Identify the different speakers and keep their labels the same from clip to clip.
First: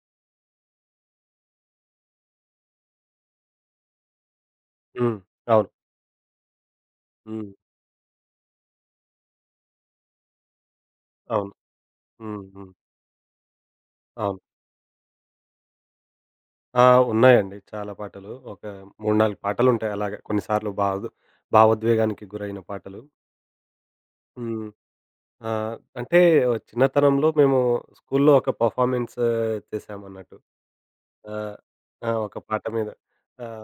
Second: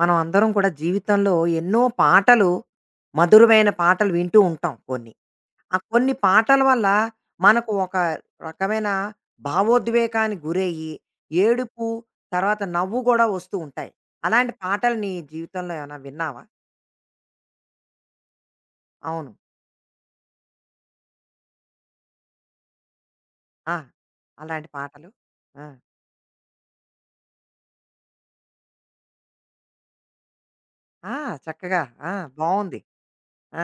Speaker 1: మనం అందరం కూడా జీవితంలో ఎన్నో పాటలు మధురమైన పాటలు వింటూ ఉంటాం కొన్ని.
Speaker 2: హ్మ్. అవును.
Speaker 1: ఆ కొన్ని పాటల వల్ల
Speaker 2: హ్మ్.
Speaker 1: మనకు ఒక రకమైన భావోద్వేగానికి గురయ్యి,
Speaker 2: అవును.
Speaker 1: ఏడుపు,
Speaker 2: హ్మ్.
Speaker 1: తర్వాత
Speaker 2: హ్మ్.
Speaker 1: నవ్వు గూడా వస్తూ ఉంటాయి.
Speaker 2: అవును.
Speaker 1: అలాంటి పాటలు నీ జీవితంలో ఏమైనా విన్నావా?
Speaker 2: ఆ! ఉన్నాయండి చాలా పాటలు. ఒక 3,
Speaker 1: అవును.
Speaker 2: 4 పాటలుంటాయి అలాగే. కొన్నిసార్లు భావోద్వేగానికి గురైన పాటలు.
Speaker 1: ఆ! అలాంటి
Speaker 2: హ్మ్.
Speaker 1: పాటలు. ఆ!
Speaker 2: ఆహ్, అంటే చిన్నతనంలో మేము స్కూల్లో ఒక పర్ఫార్మెన్స్ చేశామన్నట్టు.
Speaker 1: ఆ!
Speaker 2: ఆహ్,
Speaker 1: చక్కగా.
Speaker 2: ఆ!
Speaker 1: ఆ!
Speaker 2: ఒక పాట
Speaker 1: బావుంది.
Speaker 2: మీద.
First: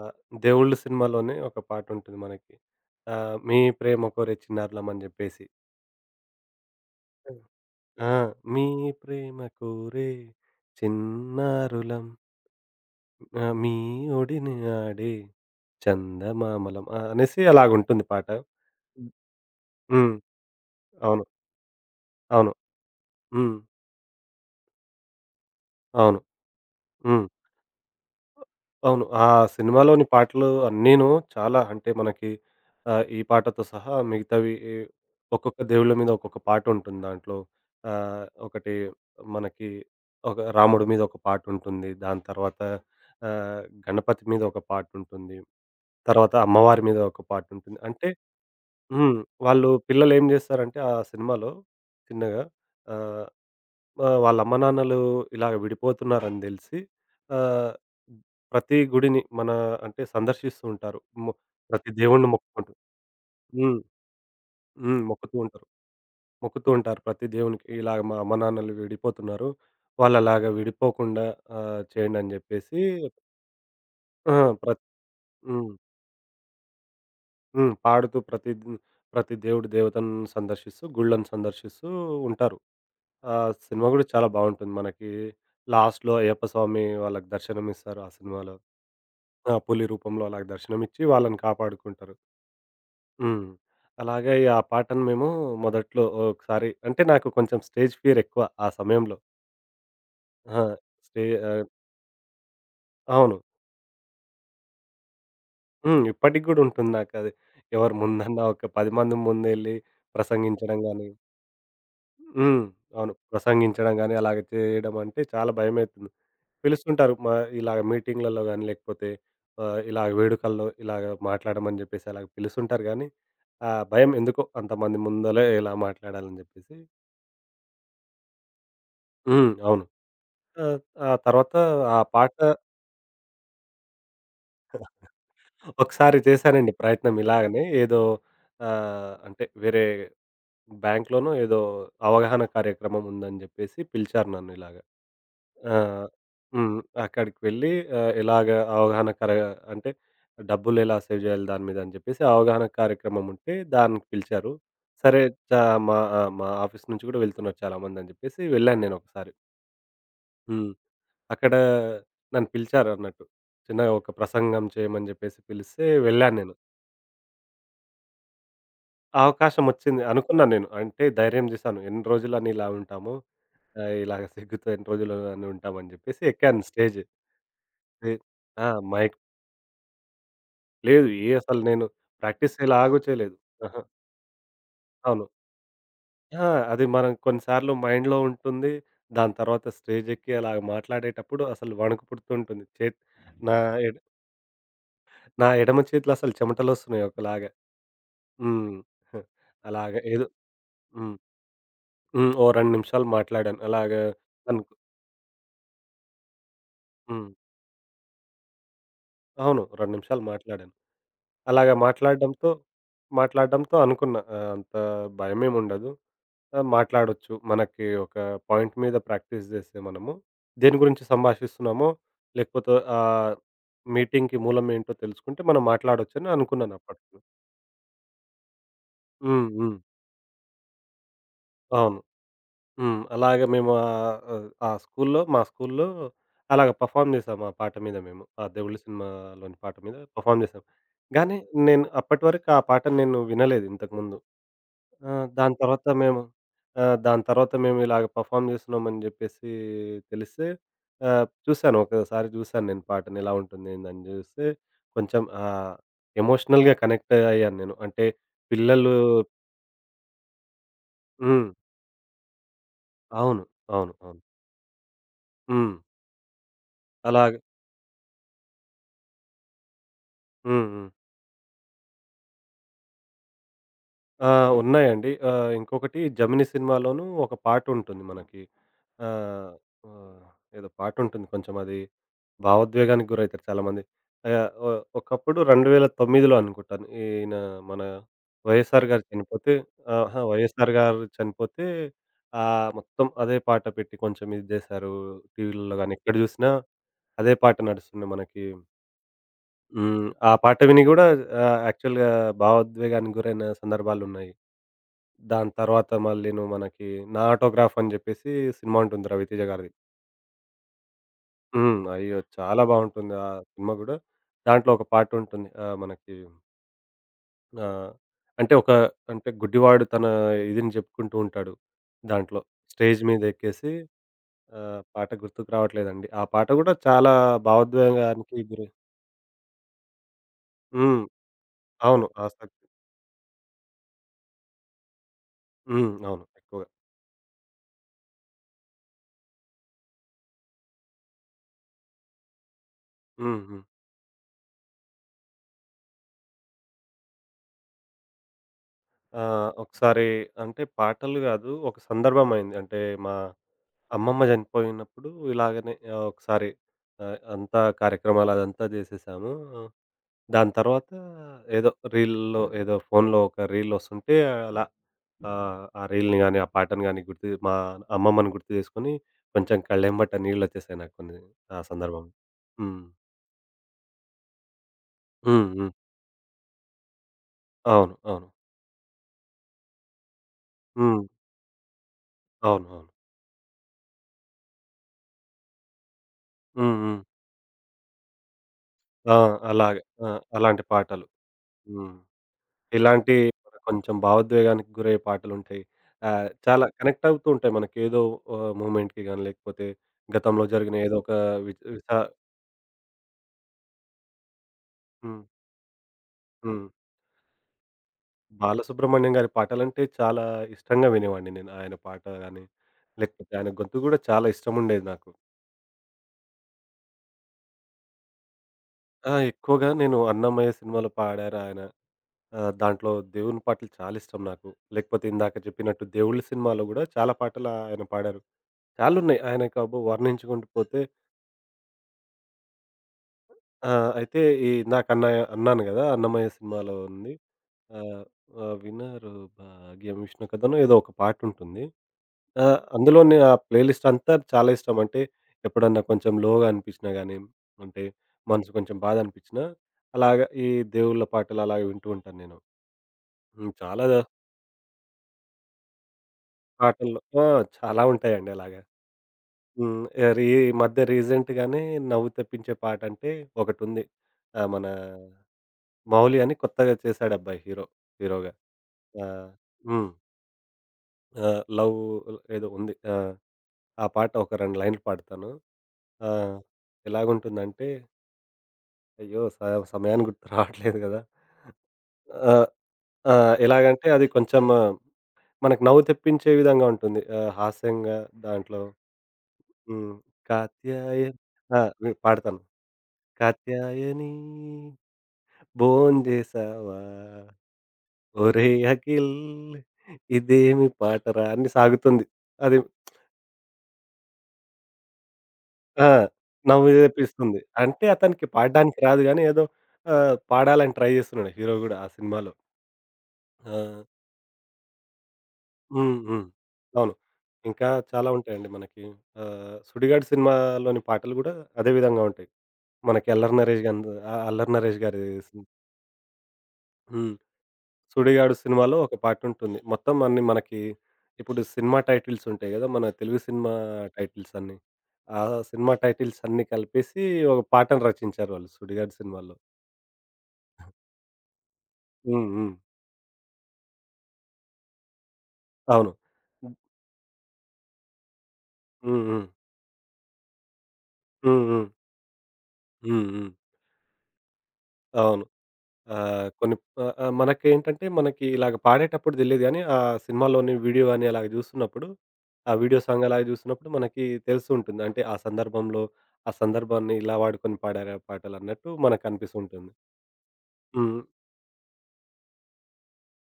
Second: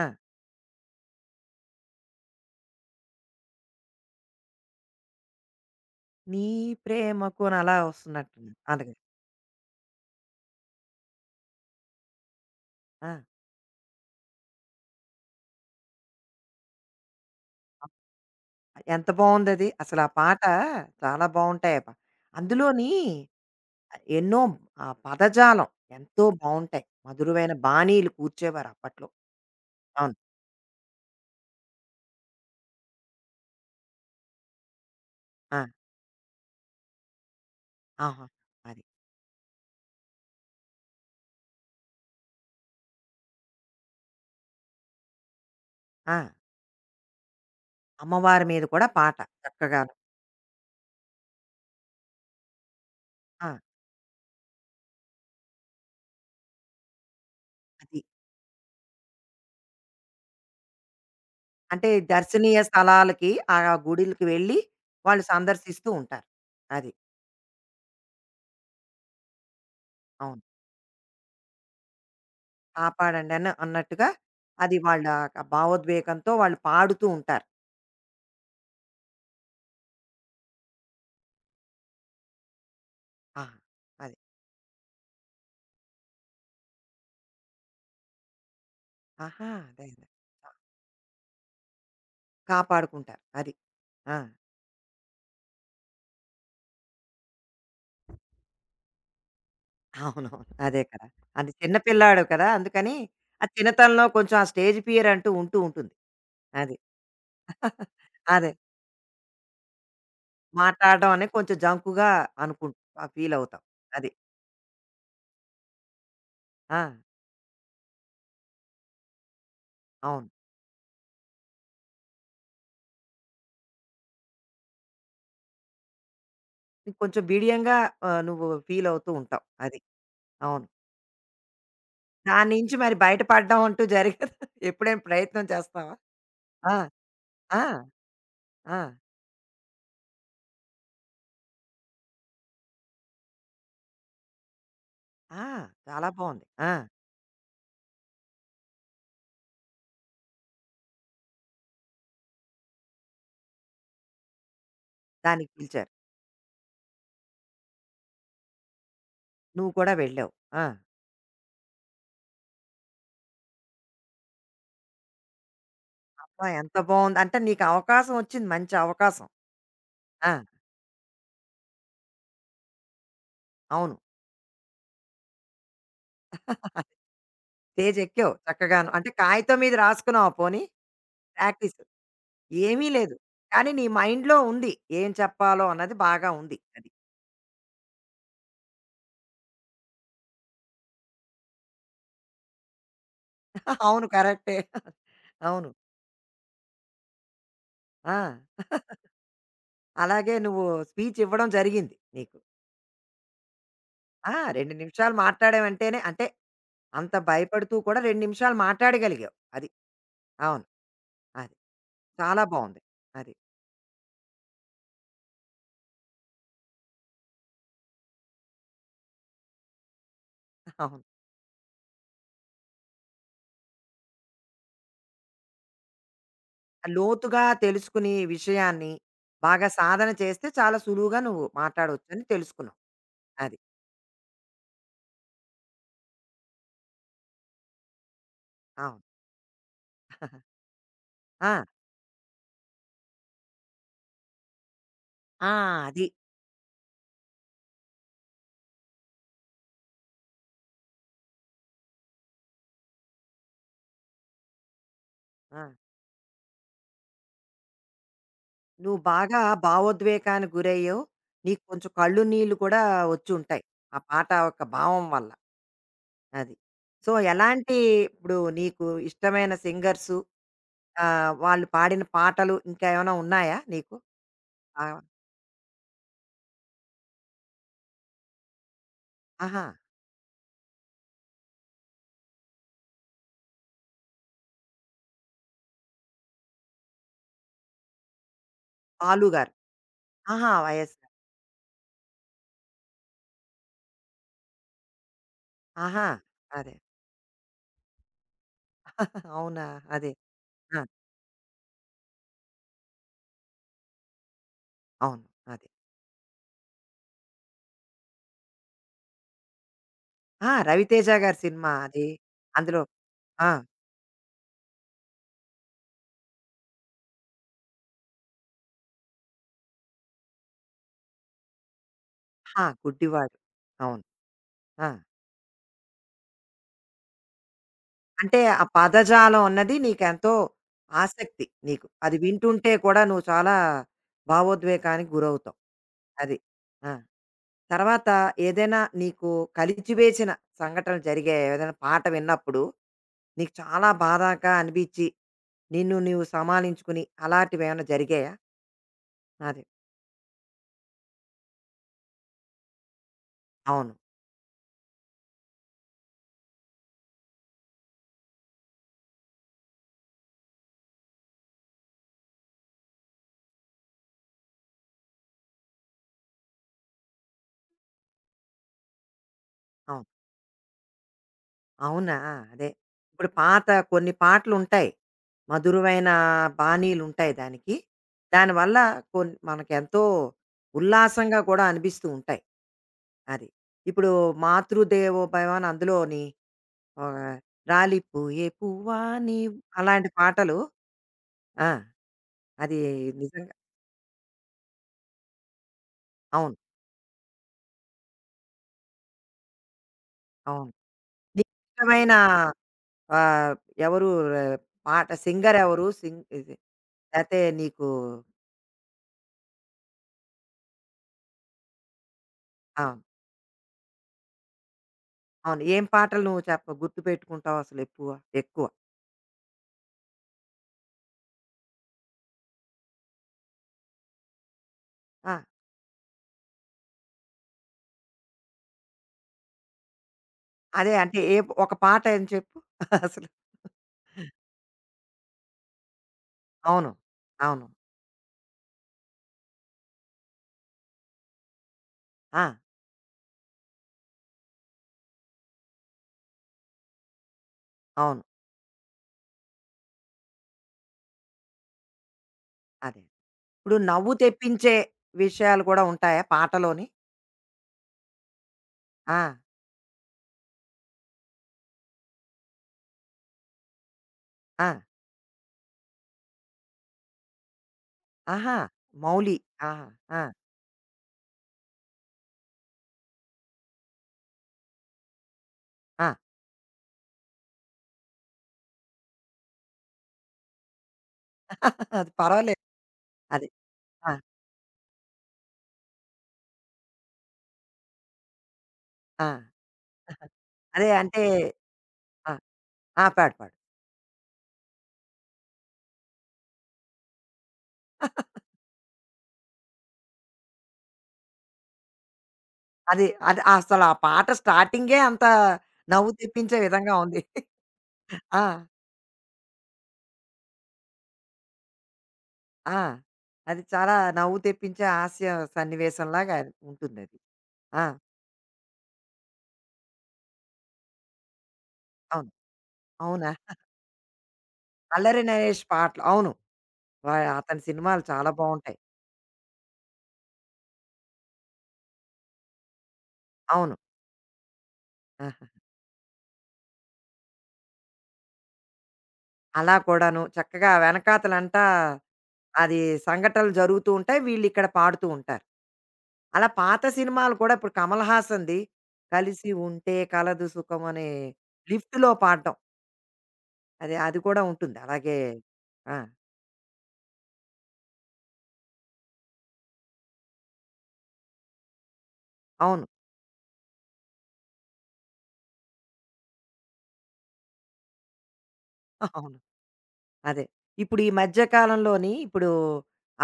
Speaker 1: ఆ!
Speaker 2: 'దేవుళ్ళు' సినిమాలోనే ఒక పాటుంటుంది మనకి. 'మీ ప్రేమ కోరే చిన్నారులం' అని జెప్పేసి.
Speaker 1: నీ
Speaker 2: హ్మ్.
Speaker 1: ప్రేమకునలా
Speaker 2: ఆ!
Speaker 1: వస్తున్నట్టుంది.
Speaker 2: మీ
Speaker 1: అందుకని.
Speaker 2: ప్రేమ కోరే చిన్నారులం
Speaker 1: ఆ!
Speaker 2: ఆ! మీవొడిని ఆడే చందమామలం ఆ! అనేసి అలాగుంటుంది పాట.
Speaker 1: ఎంత బావుందది. అసలు ఆ
Speaker 2: హ్మ్.
Speaker 1: పాట
Speaker 2: అవును.
Speaker 1: చాలా బావుంటాయి.
Speaker 2: అవును.
Speaker 1: అందులోని
Speaker 2: హ్మ్.
Speaker 1: ఎన్నో ఆ పదజాలం
Speaker 2: అవును.
Speaker 1: ఎంతో బావుంటాయి.
Speaker 2: హ్మ్.
Speaker 1: మధురమైన బాణీలు కూర్చేవారు
Speaker 2: అవును.
Speaker 1: అప్పట్లో.
Speaker 2: ఆ సినిమాలోని
Speaker 1: అవును.
Speaker 2: పాటలు అన్నీను చాలా అంటే మనకి ఈ పాటతో సహా మిగతావి ఒక్కొక్క
Speaker 1: ఆ!
Speaker 2: దేవుళ్ళ మీద ఒక్కొక్క పాటుంటుంది దాంట్లో.
Speaker 1: ఆహా!
Speaker 2: ఒకటి
Speaker 1: అది.
Speaker 2: మనకి ఒక రాముడి మీద ఒక పాటుంటుంది. దాని తర్వాత ఆహ్, గణపతి మీద ఒక పాటుంటుంది.
Speaker 1: ఆ!
Speaker 2: తర్వాత అమ్మవారి మీద ఒక పాటుంటుంది. అంటే.
Speaker 1: అమ్మవారి మీద కూడా పాట
Speaker 2: హ్మ్. వాళ్ళు
Speaker 1: చక్కగాను.
Speaker 2: పిల్లలేం జేస్తారంటే ఆ సినిమాలో చిన్నగా ఆహ్,
Speaker 1: ఆ!
Speaker 2: ఆహ్, వాళ్ళ అమ్మానాన్నలు ఇలాగ విడిపోతున్నారని దెలిసి ఆహ్,
Speaker 1: అది.
Speaker 2: ప్రతి గుడిని మన అంటే సందర్శిస్తూ ఉంటారు. మొ
Speaker 1: అంటే
Speaker 2: ప్రతి దేవుడిని
Speaker 1: దర్శనీయ
Speaker 2: మొక్కుకుంటూ.
Speaker 1: స్థలాలకి ఆ
Speaker 2: హ్మ్.
Speaker 1: గుడిలకి వెళ్ళి
Speaker 2: హ్మ్.
Speaker 1: వాళ్ళు
Speaker 2: మొక్కుతూ ఉంటారు.
Speaker 1: సందర్శిస్తూ ఉంటారు.
Speaker 2: మొక్కుతూ
Speaker 1: అది.
Speaker 2: ఉంటారు ప్రతి దేవునికి. ఇలాగ మా అమ్మానాన్నలు విడిపోతున్నారు.
Speaker 1: అవును.
Speaker 2: వాళ్ళలాగా విడిపోకుండా చేయండి అని జెప్పేసి
Speaker 1: కాపాడండి అని అన్నట్టుగా
Speaker 2: ఆ!
Speaker 1: అది
Speaker 2: ప్రత్
Speaker 1: వాళ్ళ ఆ
Speaker 2: హ్మ్.
Speaker 1: భావోద్వేగంతో వాళ్ళు పాడుతూ ఉంటారు.
Speaker 2: హ్మ్. పాడుతూ ప్రతి ప్రతి దేవుడి దేవతను సందర్శిస్తూ, గుళ్ళను సందర్శిస్తూ ఉంటారు. ఆ!
Speaker 1: ఆహా!
Speaker 2: సినిమా గూడా
Speaker 1: అది.
Speaker 2: చాలా బావుంటుంది. మనకి లాస్ట్‌లో అయ్యప్ప స్వామి వాళ్ళకి దర్శనం ఇస్తారు ఆ సినిమాలో.
Speaker 1: ఆహా!
Speaker 2: ఆ! పులి
Speaker 1: అదే. అదే.
Speaker 2: రూపంలో అలాగ దర్శనమిచ్చి వాళ్ళని కాపాడుకుంటారు.
Speaker 1: కాపాడుకుంటారు.
Speaker 2: హ్మ్.
Speaker 1: అది. ఆ!
Speaker 2: అలాగే ఆ పాటను మేము మొదట్లో ఒకసారి అంటే నాకు కొంచెం స్టేజ్ ఫియర్ ఎక్కువ ఆ సమయంలో.
Speaker 1: అవునవును.
Speaker 2: ఆ!
Speaker 1: అదే కదా!
Speaker 2: స్టే
Speaker 1: అది
Speaker 2: ఆహ్,
Speaker 1: చిన్న పిల్లాడు కదా! అందుకని
Speaker 2: అవును.
Speaker 1: ఆ చిన్నతనంలో కొంచెం ఆ స్టేజ్ ఫియర్ అంటూ ఉంటూ ఉంటుంది.
Speaker 2: హ్మ్. ఇప్పటికి గూడా
Speaker 1: అది.
Speaker 2: ఉంటుంది నాకది. ఎవరు ముందన్నా
Speaker 1: అదే.
Speaker 2: ఒక 10 మంది ముందెళ్ళి ప్రసంగించడం గాని.
Speaker 1: మాట్లాడడం అనేది కొంచెం జంకుగా
Speaker 2: హ్మ్.
Speaker 1: అనుకుం
Speaker 2: అవును.
Speaker 1: ఫీల్ అవుతాం.
Speaker 2: ప్రసంగించడం
Speaker 1: అది.
Speaker 2: గాని అలాగ చేయడం అంటే చాలా భయమైతుంది.
Speaker 1: ఆ!
Speaker 2: పిలుస్తుంటారు. ఇలాగ మీటింగ్‌లలో గాని, లేకపోతే ఇలాగ
Speaker 1: అవును.
Speaker 2: వేడుకల్లో ఇలాగ మాట్లాడమని జెప్పేసి అలాగ పిలుస్తుంటారు గానీ, ఆ భయం ఎందుకో అంతమంది ముందలే ఇలా మాట్లాడాలని జెప్పేసి.
Speaker 1: నీకు కొంచెం బిడియంగా నువ్వు ఫీల్ అవుతూ ఉంటావు.
Speaker 2: హ్మ్.
Speaker 1: అది.
Speaker 2: అవును.
Speaker 1: అవును.
Speaker 2: ఆహ్, ఆ తర్వాత ఆ పాట
Speaker 1: దాని నుంచి మరి బయట పడడం అంటూ జరిగేదా? ఎప్పుడైనా ప్రయత్నం చేస్తావా?
Speaker 2: ఒకసారి చేశానండి
Speaker 1: ఆ!
Speaker 2: ప్రయత్నం
Speaker 1: ఆ!
Speaker 2: ఇలాగనే. ఏదో
Speaker 1: ఆ!
Speaker 2: అంటే వేరే బ్యాంక్‌లోనో ఏదో అవగాహన కార్యక్రమం ఉందని జెప్పేసి పిలిచారు నన్ను ఇలాగ.
Speaker 1: ఆ!
Speaker 2: ఆ!
Speaker 1: చాలా బావుంది. ఆ!
Speaker 2: హ్మ్. అక్కడికి వెళ్ళి ఎలాగ అవగాహన అంటే డబ్బులెలా సేవ్ జేయాలి దాని మీద అని జెప్పేసి అవగాహన కార్యక్రమం ఉంటే దానికి పిలిచారు. సరే.
Speaker 1: దానికి
Speaker 2: చా
Speaker 1: పిలిచారు.
Speaker 2: ఆ! మా ఆఫీస్ నుంచి గూడా వెళ్తున్నారు చాలామందని జెప్పేసి వెళ్ళాను నేనొకసారి.
Speaker 1: నువ్వు కూడా వెళ్ళావు. ఆ!
Speaker 2: హ్మ్. అక్కడ నన్ను పిలిచారన్నట్టు. చిన్నగా ఒక ప్రసంగం చేయమని జెప్పేసి పిలిస్తే వెళ్ళాను
Speaker 1: అబ్బా!
Speaker 2: నేను.
Speaker 1: ఎంత బావుంది. అంటే నీకు అవకాశం వచ్చింది. మంచి అవకాశం.
Speaker 2: అవకాశమొచ్చింది
Speaker 1: ఆ!
Speaker 2: అనుకున్నాను నేను. అంటే ధైర్యం జేశాను. ఎన్ని రోజులని ఇలా ఉంటాము.
Speaker 1: అవును.
Speaker 2: ఇలాగ సిగ్గుతో ఎన్ని రోజులని ఉంటామని జెప్పేసి ఎక్కాను స్టేజ్.
Speaker 1: స్టేజ్
Speaker 2: స్టే
Speaker 1: ఎక్కావు
Speaker 2: ఆ!
Speaker 1: చక్కగాను. అంటే
Speaker 2: మైక్.
Speaker 1: కాగితం మీద రాసుకున్నావా పోనీ
Speaker 2: లేదు. అసలు
Speaker 1: ప్రాక్టీస్?
Speaker 2: నేను ప్రాక్టీస్
Speaker 1: ఏమీ
Speaker 2: ఎలాగూ
Speaker 1: లేదు.
Speaker 2: చేయలేదు.
Speaker 1: కానీ
Speaker 2: ఆహా!
Speaker 1: నీ మైండ్‌లో ఉంది. ఏం
Speaker 2: అవును.
Speaker 1: చెప్పాలో అన్నది బాగా
Speaker 2: ఆ!
Speaker 1: ఉంది.
Speaker 2: అది
Speaker 1: అది.
Speaker 2: మనం కొన్నిసార్లు మైండ్‌లో ఉంటుంది. దాని తర్వాత స్టేజ్ ఎక్కి అలాగ మాట్లాడేటప్పుడు అసలు వణుకు పుడుతూ ఉంటుంది. నా ఎడ్
Speaker 1: అవును. కరెక్టే.
Speaker 2: నా
Speaker 1: అవును.
Speaker 2: ఎడమ చేతిలో అసలు చెమటలొస్తున్నాయి ఒకలాగా.
Speaker 1: ఆ!
Speaker 2: హ్మ్. అలాగ ఏదో.
Speaker 1: అలాగే నువ్వు
Speaker 2: హ్మ్.
Speaker 1: స్పీచ్ ఇవ్వడం జరిగింది
Speaker 2: హ్మ్.
Speaker 1: నీకు.
Speaker 2: ఓ 2 నిమిషాలు మాట్లాడాను. అలాగా
Speaker 1: ఆ!
Speaker 2: అనుకు
Speaker 1: 2 నిమిషాలు మాట్లాడావంటేనే అంటే అంత
Speaker 2: హ్మ్.
Speaker 1: భయపడుతూ కూడా 2 నిమిషాలు మాట్లాడగలిగావు.
Speaker 2: అవును.
Speaker 1: అది.
Speaker 2: 2 నిమిషాలు
Speaker 1: అవును.
Speaker 2: మాట్లాడాను.
Speaker 1: అది.
Speaker 2: అలాగ
Speaker 1: చాలా
Speaker 2: మాట్లాడడంతో
Speaker 1: బావుంది. అది.
Speaker 2: మాట్లాడడంతో అనుకున్నా. అంత భయమేముండదు. మాట్లాడొచ్చు. మనకి ఒక పాయింట్ మీద ప్రాక్టీస్ జేస్తే మనము, దేని
Speaker 1: అవును.
Speaker 2: గురించి సంభాషిస్తున్నామో, లేకపోతే మీటింగ్‌కి మూలమేంటో తెలుసుకుంటే మనం మాట్లాడొచ్చని అనుకున్నానప్పట్లో.
Speaker 1: లోతుగా తెలుసుకుని విషయాన్ని
Speaker 2: హ్మ్.
Speaker 1: బాగా
Speaker 2: హ్మ్.
Speaker 1: సాధన చేస్తే చాలా సులువుగా నువ్వు
Speaker 2: అవును.
Speaker 1: మాట్లాడవచ్చని తెలుసుకున్నావు.
Speaker 2: హ్మ్. అలాగే
Speaker 1: అది.
Speaker 2: మేము ఆహ్, ఆహ్, ఆ స్కూల్లో మా స్కూల్లో అలాగ పెర్ఫార్మ్ జేశాము. ఆ పాట మీద మేము. ఆ 'దేవుడు'
Speaker 1: అవును.
Speaker 2: సినిమాలోని పాట మీద పెర్ఫార్మ్ జేశాం. గానీ
Speaker 1: ఆ!
Speaker 2: నేను అప్పటి వరకు ఆ పాటను నేను వినలేదు ఇంతకుముందు. ఆ!
Speaker 1: ఆ!
Speaker 2: దాని తర్వాత
Speaker 1: అది.
Speaker 2: మేము దాని తర్వాత మేము ఇలాగ పెర్ఫార్మ్ చేస్తున్నామని చెప్పేసి తెలిస్తే చూసాను ఒకసారి చూసాను నేను పాటని ఎలా ఉంటుంది ఏందని చూస్తే కొంచెం
Speaker 1: ఆ!
Speaker 2: ఎమోషనల్‌గా కనెక్ట్ అయ్యాను నేను. అంటే పిల్లలు.
Speaker 1: నువ్వు బాగా భావోద్వేగానికి గురయ్యావు.
Speaker 2: హ్మ్.
Speaker 1: నీకు కొంచెం కళ్ళు నీళ్ళు కూడా
Speaker 2: అవును.
Speaker 1: వచ్చుంటాయి.
Speaker 2: అవును.
Speaker 1: ఆ
Speaker 2: అవును.
Speaker 1: పాట యొక్క భావం వల్ల.
Speaker 2: హ్మ్.
Speaker 1: అది. సో,
Speaker 2: అలాగే.
Speaker 1: ఎలాంటి ఇప్పుడు నీకు ఇష్టమైన సింగర్సు
Speaker 2: హ్మ్. హ్మ్.
Speaker 1: వాళ్ళు పాడిన పాటలు ఇంకా ఏమైనా ఉన్నాయా నీకు?
Speaker 2: ఆ!
Speaker 1: ఆ!
Speaker 2: ఉన్నాయండి. ఇంకొకటి 'జమినీ' సినిమాలోనూ ఒక పాటుంటుంది మనకి. ఆహ్,
Speaker 1: ఆహా!
Speaker 2: ఆహ్, ఏదో పాటుంటుంది కొంచెం అది భావోద్వేగానికి గురవుతారు చాలామంది. ఆహ్, ఒ ఒకప్పుడు 2009లో అనుకుంటాను. ఈయన మన వైఎస్ఆర్ గారు
Speaker 1: 'బాలు' గారు.
Speaker 2: చనిపోతే. అహా!
Speaker 1: ఆహా!
Speaker 2: వైఎస్ఆర్
Speaker 1: వైఎస్
Speaker 2: గారు
Speaker 1: గారు,
Speaker 2: చనిపోతే మొత్తం అదే పాట పెట్టి కొంచెం ఇది చేశారు. టీవీలలో గాని
Speaker 1: ఆహా!
Speaker 2: ఎక్కడ చూసినా
Speaker 1: అదే.
Speaker 2: అదే పాట నడుస్తుంది మనకి.
Speaker 1: అవునా!
Speaker 2: హ్మ్.
Speaker 1: అదే.
Speaker 2: ఆ పాట
Speaker 1: ఆ!
Speaker 2: విని గూడా యాక్చువల్‌గా భావోద్వేగానికి గురైన సందర్భాలున్నాయి.
Speaker 1: అవును.
Speaker 2: దాని
Speaker 1: అదే.
Speaker 2: తర్వాత మళ్ళీను మనకి 'నా ఆటోగ్రాఫ్' అని జెప్పేసి సినిమా ఉంటుంది 'రవితేజ' గారిది.
Speaker 1: ఆ! 'రవితేజ' గారి సినిమా
Speaker 2: హ్మ్.
Speaker 1: అది.
Speaker 2: అయ్యో! చాలా
Speaker 1: అందులో
Speaker 2: బావుంటుంది ఆ
Speaker 1: ఆ!
Speaker 2: సినిమా గూడా. దాంట్లో ఒక పాటుంటుంది. మనకి ఆహ్, అంటే ఒక అంటే గుడ్డివాడు తన ఇదిని జెప్పుకుంటూ ఉంటాడు దాంట్లో.
Speaker 1: ఆ!
Speaker 2: స్టేజ్
Speaker 1: 'గుడ్డివాడు.'
Speaker 2: మీదెక్కేసి
Speaker 1: అవును. ఆ!
Speaker 2: పాట గుర్తుకు రావట్లేదండి. ఆ పాట గూడా చాలా భావోద్వేగానికి
Speaker 1: అంటే ఆ
Speaker 2: గురై.
Speaker 1: పదజాలం అన్నది నీకెంతో
Speaker 2: హ్మ్.
Speaker 1: ఆసక్తి నీకు.
Speaker 2: అవును.
Speaker 1: అది
Speaker 2: ఆసక్తి.
Speaker 1: వింటుంటే కూడా నువ్వు చాలా భావోద్వేగానికి గురవుతావు.
Speaker 2: హ్మ్. అవును.
Speaker 1: అది.
Speaker 2: ఎక్కువగా.
Speaker 1: ఆ! తర్వాత ఏదైనా నీకు కలిచివేసిన సంఘటనలు జరిగాయా? ఏదైనా పాట విన్నప్పుడు
Speaker 2: హ్మ్.
Speaker 1: నీకు
Speaker 2: హ్మ్.
Speaker 1: చాలా బాధాగా అనిపిచ్చి, నిన్ను నీవు సమాలించుకుని అలాంటివేమైనా జరిగాయా?
Speaker 2: ఆ!
Speaker 1: అది.
Speaker 2: ఒకసారి అంటే పాటలు గాదు. ఒక సందర్భమైంది. అంటే మా
Speaker 1: అవును.
Speaker 2: అమ్మమ్మ చనిపోయినప్పుడు ఇలాగనే ఒకసారి అంతా కార్యక్రమాలు అదంతా జేసేసాము. దాని తర్వాత ఏదో రీల్‌లో ఏదో ఫోన్‌లో ఒక రీల్ వస్తుంటే అలా ఆ రీల్‌ని గాని, ఆ పాటను గాని గుర్తు మా అమ్మమ్మని గుర్తు చేసుకొని కొంచెం
Speaker 1: అవును.
Speaker 2: కళ్ళెంబట నీళ్ళొచ్చేసాయి నాకు కొన్ని ఆ సందర్భంలో.
Speaker 1: అవునా! అదే.
Speaker 2: హ్మ్.
Speaker 1: ఇప్పుడు పాత కొన్ని పాటలుంటాయి.
Speaker 2: హ్మ్. హ్మ్.
Speaker 1: మధురమైన బాణీలుంటాయి దానికి.
Speaker 2: అవును. అవును.
Speaker 1: దానివల్ల మనకెంతో
Speaker 2: హ్మ్.
Speaker 1: ఉల్లాసంగా కూడా అనిపిస్తూ ఉంటాయి.
Speaker 2: అవును. అవును.
Speaker 1: అది. ఇప్పుడు 'మాతృదేవోభవ' అని అందులోని
Speaker 2: హ్మ్. హ్మ్.
Speaker 1: ఆహ్, 'రాలిపోయే పువ్వా
Speaker 2: ఆ!
Speaker 1: నీవు'
Speaker 2: అలాగే. ఆ!
Speaker 1: అలాంటి పాటలు
Speaker 2: అలాంటి పాటలు.
Speaker 1: ఆ!
Speaker 2: హ్మ్.
Speaker 1: అది
Speaker 2: ఇలాంటి
Speaker 1: నిజంగా
Speaker 2: కొంచెం భావోద్వేగానికి గురయ్యే పాటలుంటాయి.
Speaker 1: అవును.
Speaker 2: చాలా కనెక్ట్ అవుతూ ఉంటాయి మనకి ఏదో మూమెంట్‌కి గాని, లేకపోతే గతంలో
Speaker 1: అవును.
Speaker 2: జరిగిన ఏదో ఒక వి విస
Speaker 1: నీకిష్టమైన ఆహ్, ఎవరు ఆ, పాట
Speaker 2: హ్మ్.
Speaker 1: సింగరెవరు? సింగ్ ఇది
Speaker 2: హ్మ్.
Speaker 1: లేతే నీకు
Speaker 2: బాలసుబ్రహ్మణ్యం గారి పాటలంటే చాలా ఇష్టంగా వినేవాడిని నేను. ఆయన పాట గాని,
Speaker 1: ఆ!
Speaker 2: లేకపోతే ఆయన గొంతు గూడా చాలా ఇష్టముండేది నాకు.
Speaker 1: అవును. ఏం పాటలు నువ్వు చెప్ప గుర్తుపెట్టుకుంటావు అసలు ఎక్కువ? ఎక్కువ.
Speaker 2: ఆ! ఎక్కువగా నేను 'అన్నమయ్య' సినిమాలో పాడారు ఆయన. దాంట్లో దేవుని పాటలు చాలా ఇష్టం నాకు. లేకపోతే
Speaker 1: ఆ!
Speaker 2: ఇందాక చెప్పినట్టు 'దేవుళ్ళు' సినిమాలో గూడా చాలా పాటలు ఆయన పాడారు. చాలున్నాయి ఆయనకబ్బో వర్ణించుకుంటూ పోతే.
Speaker 1: అదే అంటే ఏ ఒక పాట ఏం చెప్పు? అసలు.
Speaker 2: ఆ! అయితే ఇందాకన్నా అన్నాను గదా! 'అన్నమయ్య' సినిమాలో
Speaker 1: అవును.
Speaker 2: ఉంది.
Speaker 1: అవును.
Speaker 2: ఆహ్, ఆహ్, 'వినరు భాగ్యం విష్ణు కథనో' ఏదో ఒక పాటుంటుంది.
Speaker 1: ఆ!
Speaker 2: అందులోని ఆ ప్లేలిస్ట్ అంతా చాలా ఇష్టం. అంటే ఎప్పుడన్నా కొంచెం లోగా అనిపించినా గానీ, అంటే
Speaker 1: అవును.
Speaker 2: మనసు కొంచెం బాధ అనిపించినా, అలాగా ఈ దేవుళ్ళ పాటలు అలాగే వింటూ ఉంటాను నేను.
Speaker 1: అదే.
Speaker 2: హ్మ్.
Speaker 1: ఇప్పుడు
Speaker 2: చాలా
Speaker 1: నవ్వు తెప్పించే విషయాలు కూడా ఉంటాయా పాటలోని?
Speaker 2: పాటలు. ఆ! చాలా ఉంటాయండి అలాగా.
Speaker 1: ఆ!
Speaker 2: హ్మ్. ఈ మధ్య రీసెంట్‌గానే నవ్వు తెప్పించే పాటంటే ఒకటుంది. మన
Speaker 1: ఆ!
Speaker 2: 'మౌలి' అని కొత్తగా చేశాడు అబ్బాయి హీరోగా.
Speaker 1: ఆహా!
Speaker 2: ఆ!
Speaker 1: మౌలి. ఆహా!
Speaker 2: హ్మ్.
Speaker 1: ఆ!
Speaker 2: లవ్ ఏదో ఉంది. ఆ! ఆ పాట ఒక 2 లైన్లు పాడతాను. ఆ!
Speaker 1: ఆ!
Speaker 2: ఎలాగుంటుందంటే అయ్యో! సమయానికి గుర్తు రావట్లేదు గదా!
Speaker 1: అది
Speaker 2: ఆ!
Speaker 1: పర్వాలేదు.
Speaker 2: ఆ!
Speaker 1: అది.
Speaker 2: ఎలాగంటే అది
Speaker 1: ఆ!
Speaker 2: కొంచెం ఆ, మనకు నవ్వు తెప్పించే విధంగా ఉంటుంది. హాస్యంగా దాంట్లో.
Speaker 1: ఆ!
Speaker 2: హ్మ్.
Speaker 1: అదే
Speaker 2: కాత్యాయ
Speaker 1: అంటే
Speaker 2: ఆ!
Speaker 1: ఆ!
Speaker 2: పాడతాను.
Speaker 1: ఆ! పాడు, పాడు.
Speaker 2: కాత్యాయని భోంచేసావా ఒరేయ్ అఖిల్ ఇదేమి పాటరా! అని సాగుతుంది. అది
Speaker 1: అది అది అసలు ఆ పాట స్టార్టింగే అంత
Speaker 2: ఆ!
Speaker 1: నవ్వు తెప్పించే
Speaker 2: నవ్వు
Speaker 1: విధంగా ఉంది.
Speaker 2: తెప్పిస్తుంది. అంటే అతనికి
Speaker 1: ఆ!
Speaker 2: పాడడానికి రాదు గానీ ఏదో పాడాలని ట్రై చేస్తున్నాడు హీరో గూడా ఆ సినిమాలో.
Speaker 1: ఆ!
Speaker 2: ఆ!
Speaker 1: అది చాలా నవ్వు తెప్పించే హాస్య
Speaker 2: హ్మ్. హ్మ్.
Speaker 1: సన్నివేశంలాగా
Speaker 2: అవును.
Speaker 1: ఉంటుందది.
Speaker 2: ఇంకా
Speaker 1: ఆ!
Speaker 2: చాలా ఉంటాయండి మనకి. 'సుడిగాడు' సినిమాలోని పాటలు గూడా అదే విధంగా ఉంటాయి.
Speaker 1: అవును.
Speaker 2: మనకి
Speaker 1: అవునా?
Speaker 2: అల్లరి నరేష్ గాని అల్లరి నరేష్ గారి
Speaker 1: 'అల్లరి
Speaker 2: సిన్
Speaker 1: నరేష్' పాటలు అవును.
Speaker 2: హ్మ్.
Speaker 1: వ అతని సినిమాలు చాలా
Speaker 2: 'సుడిగాడు'
Speaker 1: బావుంటాయి.
Speaker 2: సినిమాలో ఒక పాటుంటుంది. మొత్తం అన్ని మనకి ఇప్పుడు సినిమా టైటిల్స్ ఉంటాయి గదా! మన తెలుగు సినిమా
Speaker 1: అవును.
Speaker 2: టైటిల్స్ అన్నీ. ఆ
Speaker 1: ఆహా!
Speaker 2: సినిమా టైటిల్స్ అన్నీ కలిపేసి ఒక పాటను రచించారు వాళ్ళు 'సుడిగాడు' సినిమాలో.
Speaker 1: అలా కూడాను చక్కగా వెనకాతలంటా
Speaker 2: హ్మ్. హ్మ్.
Speaker 1: అది సంఘటనలు జరుగుతూ ఉంటాయి. వీళ్ళిక్కడ పాడుతూ ఉంటారు.
Speaker 2: అవును.
Speaker 1: అలా
Speaker 2: హ్మ్.
Speaker 1: పాత సినిమాలు కూడా ఇప్పుడు కమల్ హాసన్‌ది
Speaker 2: హ్మ్. హ్మ్.
Speaker 1: 'కలిసి ఉంటే కలదు సుఖం' అనే
Speaker 2: హ్మ్.
Speaker 1: లిఫ్ట్‌లో పాడడం.
Speaker 2: హ్మ్. హ్మ్.
Speaker 1: అది అది కూడా ఉంటుంది. అలాగే
Speaker 2: అవును.
Speaker 1: ఆ!
Speaker 2: ఆ! కొన్ని ఆహ్, ఆహ్, మనకేంటంటే మనకి ఇలాగ పాడేటప్పుడు తెలీదు గానీ, ఆ సినిమాలోని వీడియో గాని అలాగ జూస్తున్నప్పుడు, ఆ వీడియో
Speaker 1: అవును.
Speaker 2: సాంగ్ అలాగ జూస్తున్నప్పుడు మనకి తెలుస్తూ ఉంటుంది. అంటే ఆ సందర్భంలో, ఆ సందర్భాన్ని ఇలా వాడుకొని పాడారు ఆ పాటలన్నట్టు
Speaker 1: అవును.
Speaker 2: మనకనిపిస్తూ ఉంటుంది.
Speaker 1: అదే. ఇప్పుడు
Speaker 2: హ్మ్.
Speaker 1: ఈ మధ్య కాలంలోని ఇప్పుడు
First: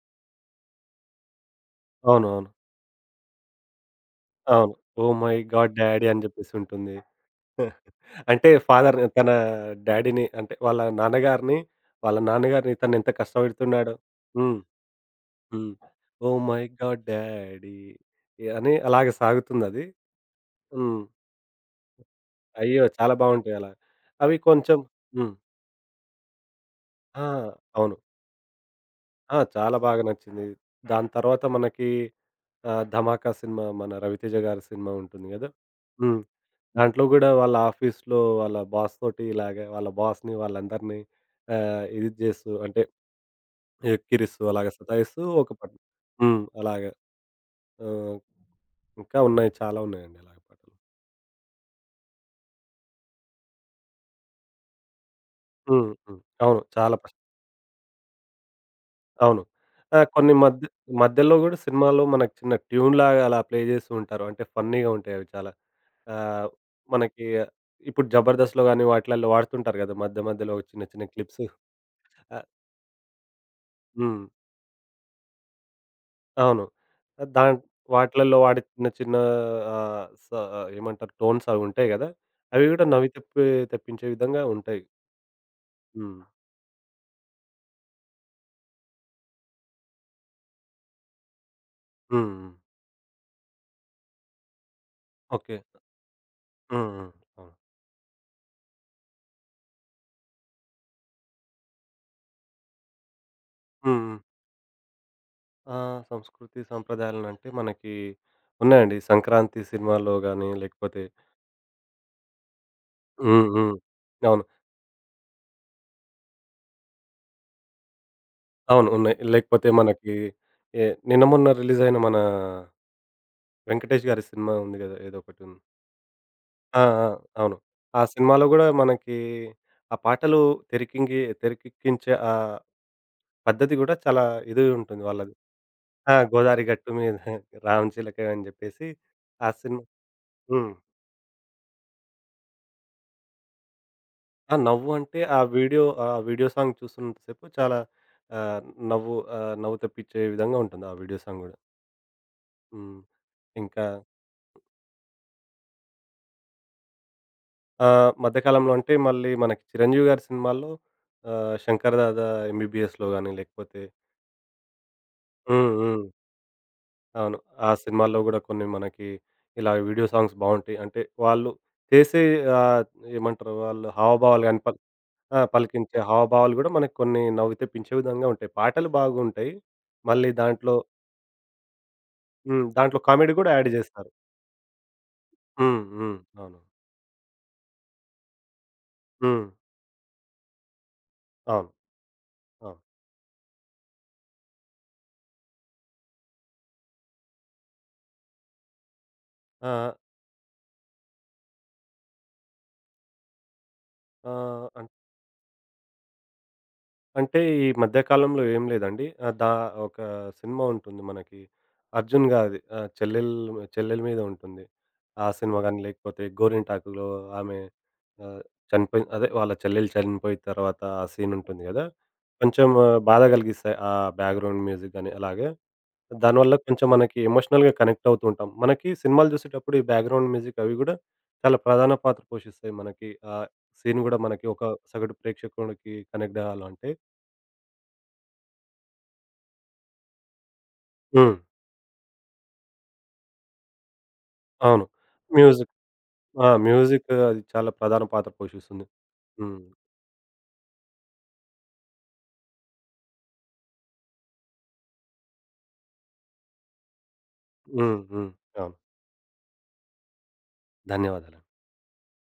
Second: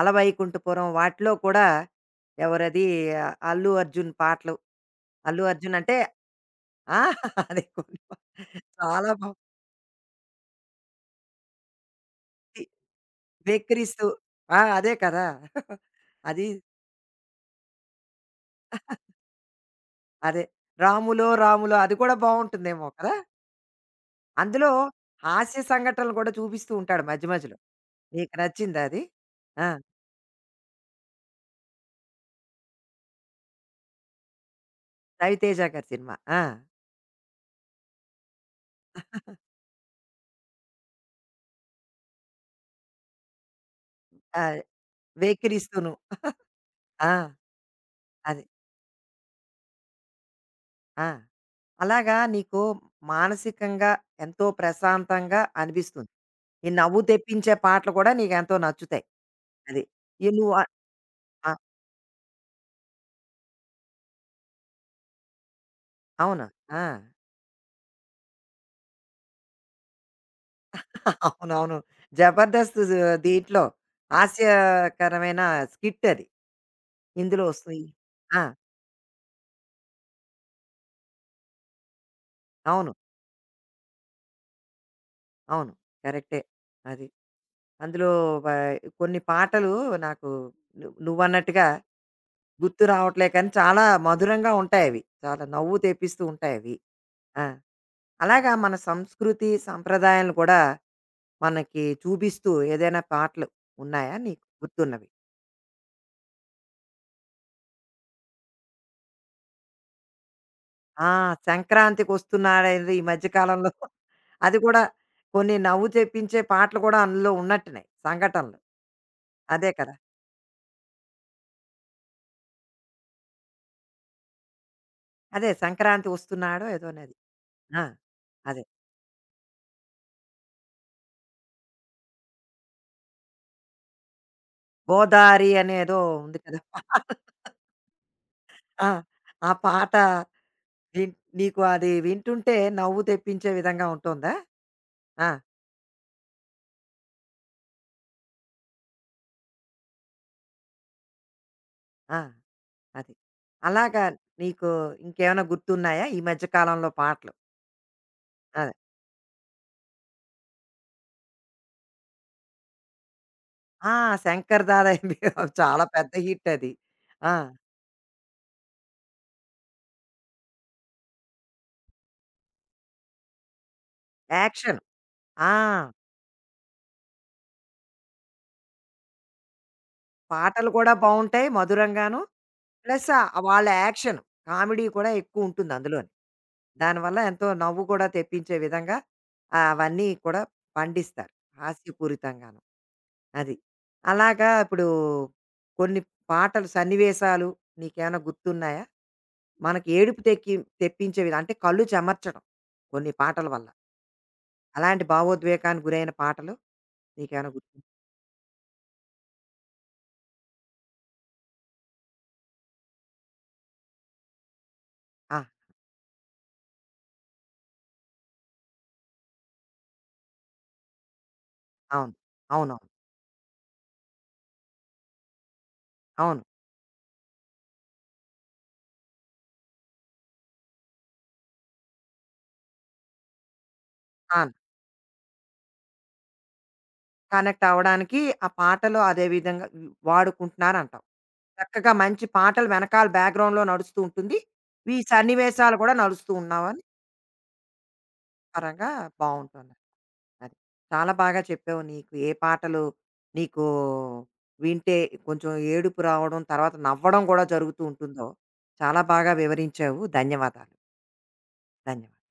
Speaker 1: అలవైకుంఠపురం వాటిలో కూడా
Speaker 2: అవునవును.
Speaker 1: ఎవరది ఆ, అల్లు అర్జున్ పాటలు.
Speaker 2: అవును. Oh my
Speaker 1: Allu
Speaker 2: god
Speaker 1: Arjun అంటే
Speaker 2: డాడీ అని జెప్పేసి ఉంటుంది.
Speaker 1: ఆ! అదే కొన్ని పా-
Speaker 2: అంటే ఫాదర్‌ని
Speaker 1: చాలా
Speaker 2: తన
Speaker 1: భక్తి
Speaker 2: డాడీని అంటే వాళ్ళ నాన్నగారిని, వాళ్ళ నాన్నగారిని తనెంత కష్టపెడుతున్నాడో.
Speaker 1: వెక్కిరిస్తూ
Speaker 2: హ్మ్.
Speaker 1: ఆ! అదే కదా!
Speaker 2: హ్మ్. ఓహ్
Speaker 1: అది
Speaker 2: మై గాడ్ డాడీ! అని అలాగే సాగుతుందది.
Speaker 1: అదే.
Speaker 2: హ్మ్.
Speaker 1: 'రాములో రాములో' అది కూడా
Speaker 2: అయ్యో!
Speaker 1: బావుంటుందేమో కదా!
Speaker 2: చాలా బావుంటాయి అలా. అవి
Speaker 1: అందులో
Speaker 2: కొంచెం. హ్మ్.
Speaker 1: హాస్య సంఘటనలు కూడా చూపిస్తూ ఉంటాడు
Speaker 2: ఆ!
Speaker 1: మధ్య మధ్యలో.
Speaker 2: అవును.
Speaker 1: నీకు నచ్చిందా అది?
Speaker 2: ఆ!
Speaker 1: ఆ!
Speaker 2: చాలా బాగా నచ్చింది. దాని తర్వాత మనకి 'ధమాకా' సినిమా మన రవితేజ గారి సినిమా ఉంటుంది గదా!
Speaker 1: రవితేజ గారి సినిమా.
Speaker 2: హ్మ్.
Speaker 1: ఆ!
Speaker 2: దాంట్లో గూడా వాళ్ళ ఆఫీస్‌లో వాళ్ళ బాస్ తోటి ఇలాగే వాళ్ళ బాస్‌ని వాళ్ళందరినీ ఇది జేస్తూ అంటే
Speaker 1: ఆ!
Speaker 2: ఎక్కిరిస్తూ అలాగే సతాయిస్తూ ఒక పాట.
Speaker 1: వెక్కిరిస్తూను.
Speaker 2: హ్మ్. అలాగే.
Speaker 1: ఆ!
Speaker 2: ఆహ్,
Speaker 1: అది.
Speaker 2: ఇంకా ఉన్నాయి చాలా ఉన్నాయండి అలాగే పాటలు.
Speaker 1: ఆ! అలాగా నీకు మానసికంగా ఎంతో ప్రశాంతంగా
Speaker 2: హ్మ్.
Speaker 1: అనిపిస్తుంది.
Speaker 2: హ్మ్. అవును.
Speaker 1: ఈ
Speaker 2: చాలా
Speaker 1: నవ్వు తెప్పించే పాటలు కూడా నీకెంతో నచ్చుతాయి.
Speaker 2: అవును.
Speaker 1: అది. ఈ
Speaker 2: కొన్ని
Speaker 1: నువ్వు
Speaker 2: మధ్య మధ్యలో
Speaker 1: ఆ!
Speaker 2: గూడా సినిమాలో మనకు చిన్న ట్యూన్‌లాగా అలా ప్లే జేస్తూ ఉంటారు. అంటే ఫన్నీగా ఉంటాయి అవి చాలా.
Speaker 1: అవును.
Speaker 2: ఆహ్,
Speaker 1: ఆ!
Speaker 2: మనకి ఇప్పుడు 'జబర్దస్త్‌లో' గాని వాటిలల్లో వాడుతుంటారు గదా! మధ్య మధ్యలో చిన్న చిన్న క్లిప్స్.
Speaker 1: అవునవును.
Speaker 2: ఆహ్,
Speaker 1: 'జబర్దస్త్' దీంట్లో
Speaker 2: హ్మ్.
Speaker 1: హాస్యకరమైన స్కిట్ అది.
Speaker 2: అవును.
Speaker 1: ఇందులో
Speaker 2: దాన్
Speaker 1: వస్తాయి.
Speaker 2: వాటిలల్లో
Speaker 1: ఆ!
Speaker 2: వాడే చిన్న చిన్న ఆహ్, స ఏమంటారు టోన్స్ అవి ఉంటాయి గదా! అవి గూడా
Speaker 1: అవును.
Speaker 2: నవ్వి తెప్పించే విధంగా ఉంటాయి.
Speaker 1: అవును.
Speaker 2: హ్మ్.
Speaker 1: కరెక్టే. అది. అందులో వ కొన్ని పాటలు నాకు నువ్వన్నట్టుగా
Speaker 2: హ్మ్. హ్మ్.
Speaker 1: గుర్తు రావట్లే కానీ చాలా మధురంగా ఉంటాయవి. చాలా
Speaker 2: ఓకే.
Speaker 1: నవ్వు తెప్పిస్తూ ఉంటాయవి.
Speaker 2: హ్మ్. హ్మ్.
Speaker 1: ఆ!
Speaker 2: అవును.
Speaker 1: అలాగా మన సంస్కృతి, సంప్రదాయాలను కూడా మనకి చూపిస్తూ ఏదైనా పాటలు
Speaker 2: హ్మ్.
Speaker 1: ఉన్నాయా
Speaker 2: హ్మ్.
Speaker 1: నీకు గుర్తున్నవి?
Speaker 2: ఆ! సంస్కృతి సంప్రదాయాలనంటే మనకి ఉన్నాయండి. 'సంక్రాంతి' సినిమాలో గాని లేకపోతే.
Speaker 1: ఆ! సంక్రాంతికొస్తున్నాడేదో ఈ మధ్య
Speaker 2: హ్మ్.
Speaker 1: కాలంలో
Speaker 2: హ్మ్. అవును.
Speaker 1: అది కూడా కొన్ని నవ్వు తెప్పించే పాటలు కూడా అందులో ఉన్నట్టున్నాయి సంఘటనలు.
Speaker 2: అవును. ఉన్నాయి.
Speaker 1: అదే
Speaker 2: లేకపోతే
Speaker 1: కదా!
Speaker 2: మనకి ఏ నిన్న మొన్న రిలీజ్ అయిన మన 'వెంకటేష్' గారి సినిమా ఉంది గదా! ఏదో ఒకటి
Speaker 1: అదే
Speaker 2: ఉంది.
Speaker 1: సంక్రాంతి వస్తున్నాడో
Speaker 2: ఆ! ఆ!
Speaker 1: ఏదోనది.
Speaker 2: అవును.
Speaker 1: ఆ!
Speaker 2: ఆ సినిమాలో
Speaker 1: అదే.
Speaker 2: గూడా మనకి ఆ పాటలు తెరకెక్కించే ఆ పద్ధతి గూడా చాలా ఇది ఉంటుంది వాళ్ళది.
Speaker 1: 'గోదారి' అనేదో
Speaker 2: ఆ!
Speaker 1: ఉంది కదా!
Speaker 2: 'గోదారి గట్టు మీద రామచిలక' అని జెప్పేసి
Speaker 1: ఆ! ఆ
Speaker 2: ఆ సినిమా.
Speaker 1: పాట
Speaker 2: హ్మ్.
Speaker 1: విన్ నీకు అది వింటుంటే నవ్వు తెప్పించే విధంగా ఉంటుందా?
Speaker 2: ఆ! నవ్వు అంటే
Speaker 1: ఆ!
Speaker 2: ఆ వీడియో సాంగ్ చూస్తున్నంత సేపు చాలా ఆహ్, నవ్వు తెప్పించే విధంగా ఉంటుంది ఆ వీడియో సాంగ్ గూడా.
Speaker 1: ఆ!
Speaker 2: హ్మ్.
Speaker 1: అది.
Speaker 2: ఇంకా.
Speaker 1: అలాగా నీకు ఇంకేమైనా గుర్తున్నాయా ఈ మధ్య కాలంలో పాటలు?
Speaker 2: మధ్య కాలంలో
Speaker 1: అదే.
Speaker 2: అంటే మళ్ళీ మనకి 'చిరంజీవి' గారి సినిమాల్లో 'శంకర్ దాదా ఎంబీబీఎస్‌లో' గాని లేకపోతే.
Speaker 1: ఆ! 'శంకర్ దాదా ఎన్‌టీఆర్'
Speaker 2: హ్మ్.
Speaker 1: చాలా
Speaker 2: హ్మ్.
Speaker 1: పెద్ద హిట్ అది. ఆ!
Speaker 2: అవును. ఆ సినిమాల్లో గూడా కొన్ని మనకి ఇలా వీడియో సాంగ్స్ బావుంటాయి. అంటే వాళ్ళు చేసే ఆహ్, ఏమంటారు వాళ్ళు హావభావాలు గాని
Speaker 1: యాక్షన్.
Speaker 2: ఆ!
Speaker 1: ఆ!
Speaker 2: పలికించే హావభావాలు గూడా మనకు కొన్ని నవ్వు తెప్పించే విధంగా ఉంటాయి. పాటలు బాగుంటాయి. మళ్ళీ
Speaker 1: పాటలు
Speaker 2: దాంట్లో.
Speaker 1: కూడా బావుంటాయి మధురంగాను.
Speaker 2: హ్మ్. దాంట్లో
Speaker 1: ప్లస్
Speaker 2: కామెడీ గూడా
Speaker 1: వాళ్ళ
Speaker 2: యాడ్ జేస్తారు.
Speaker 1: యాక్షన్, కామెడీ కూడా ఎక్కువుంటుంది
Speaker 2: హ్మ్.
Speaker 1: అందులోని.
Speaker 2: హ్మ్. అవును.
Speaker 1: దానివల్ల ఎంతో నవ్వు కూడా తెప్పించే విధంగా
Speaker 2: హ్మ్.
Speaker 1: అవన్నీ కూడా పండిస్తారు
Speaker 2: అవును.
Speaker 1: హాస్యపూరితంగాను.
Speaker 2: అవును.
Speaker 1: అది. అలాగా ఇప్పుడు కొన్ని పాటలు సన్నివేశాలు నీకేమైనా గుర్తున్నాయా? మనకి
Speaker 2: ఆహ్,
Speaker 1: ఏడుపు తెప్పించే విధం అంటే కళ్ళు చెమర్చడం కొన్ని పాటల వల్ల.
Speaker 2: ఆహ్,
Speaker 1: అలాంటి భావోద్వేగానికి గురైన పాటలు
Speaker 2: అంటే
Speaker 1: నీకేమైనా
Speaker 2: ఈ
Speaker 1: గుర్తు
Speaker 2: మధ్య కాలంలో ఏం లేదండి. ఒక సినిమా ఉంటుంది మనకి 'అర్జున్' గారిది చెల్లెల మీద ఉంటుంది. ఆ
Speaker 1: ఆ!
Speaker 2: సినిమా గాని, లేకపోతే 'గోరింటాకులో' ఆమె ఆహ్, చనిపోయి అదే వాళ్ళ చెల్లెలు చనిపోయిన తర్వాత ఆ సీన్ ఉంటుంది గదా!
Speaker 1: అవును.
Speaker 2: కొంచెం
Speaker 1: అవునవును.
Speaker 2: ఆ, బాధ కలిగిస్తాయి. ఆ బ్యాక్‌గ్రౌండ్ మ్యూజిక్ గాని అలాగే.
Speaker 1: అవును.
Speaker 2: దానివల్ల కొంచెం మనకి ఎమోషనల్‌గా కనెక్ట్ అవుతూ ఉంటాం. మనకి సినిమాలు చూసేటప్పుడు ఈ బ్యాక్‌గ్రౌండ్ మ్యూజిక్ అవి గూడా చాలా ప్రధాన పాత్ర పోషిస్తాయి మనకి. ఆ సీన్ గూడా మనకి
Speaker 1: అవును.
Speaker 2: ఒక సగటు ప్రేక్షకుడికి కనెక్ట్ గావాలంటే.
Speaker 1: కనెక్ట్ అవ్వడానికి ఆ పాటలు అదే విధంగా వాడుకుంటున్నారంటావు.
Speaker 2: హ్మ్.
Speaker 1: చక్కగా మంచి పాటలు వెనకాల బ్యాక్‌గ్రౌండ్‌లో నడుస్తూ ఉంటుంది.
Speaker 2: అవును.
Speaker 1: ఈ
Speaker 2: మ్యూజిక్.
Speaker 1: సన్నివేశాలు కూడా నడుస్తూ
Speaker 2: ఆ!
Speaker 1: ఉన్నావని
Speaker 2: మ్యూజిక్ అది చాలా ప్రధాన పాత్ర పోషిస్తుంది.
Speaker 1: పరంగా
Speaker 2: హ్మ్.
Speaker 1: బావుంటుంది. అది. చాలా బాగా చెప్పావు. నీకు ఏ పాటలు నీకు వింటే కొంచెం ఏడుపు రావడం, తర్వాత నవ్వడం కూడా జరుగుతూ
Speaker 2: హ్మ్.
Speaker 1: ఉంటుందో,
Speaker 2: హ్మ్. అవును.
Speaker 1: చాలా బాగా వివరించావు. ధన్యవాదాలు.
Speaker 2: ధన్యవాదాలండి.
Speaker 1: ధన్యవాదాలు.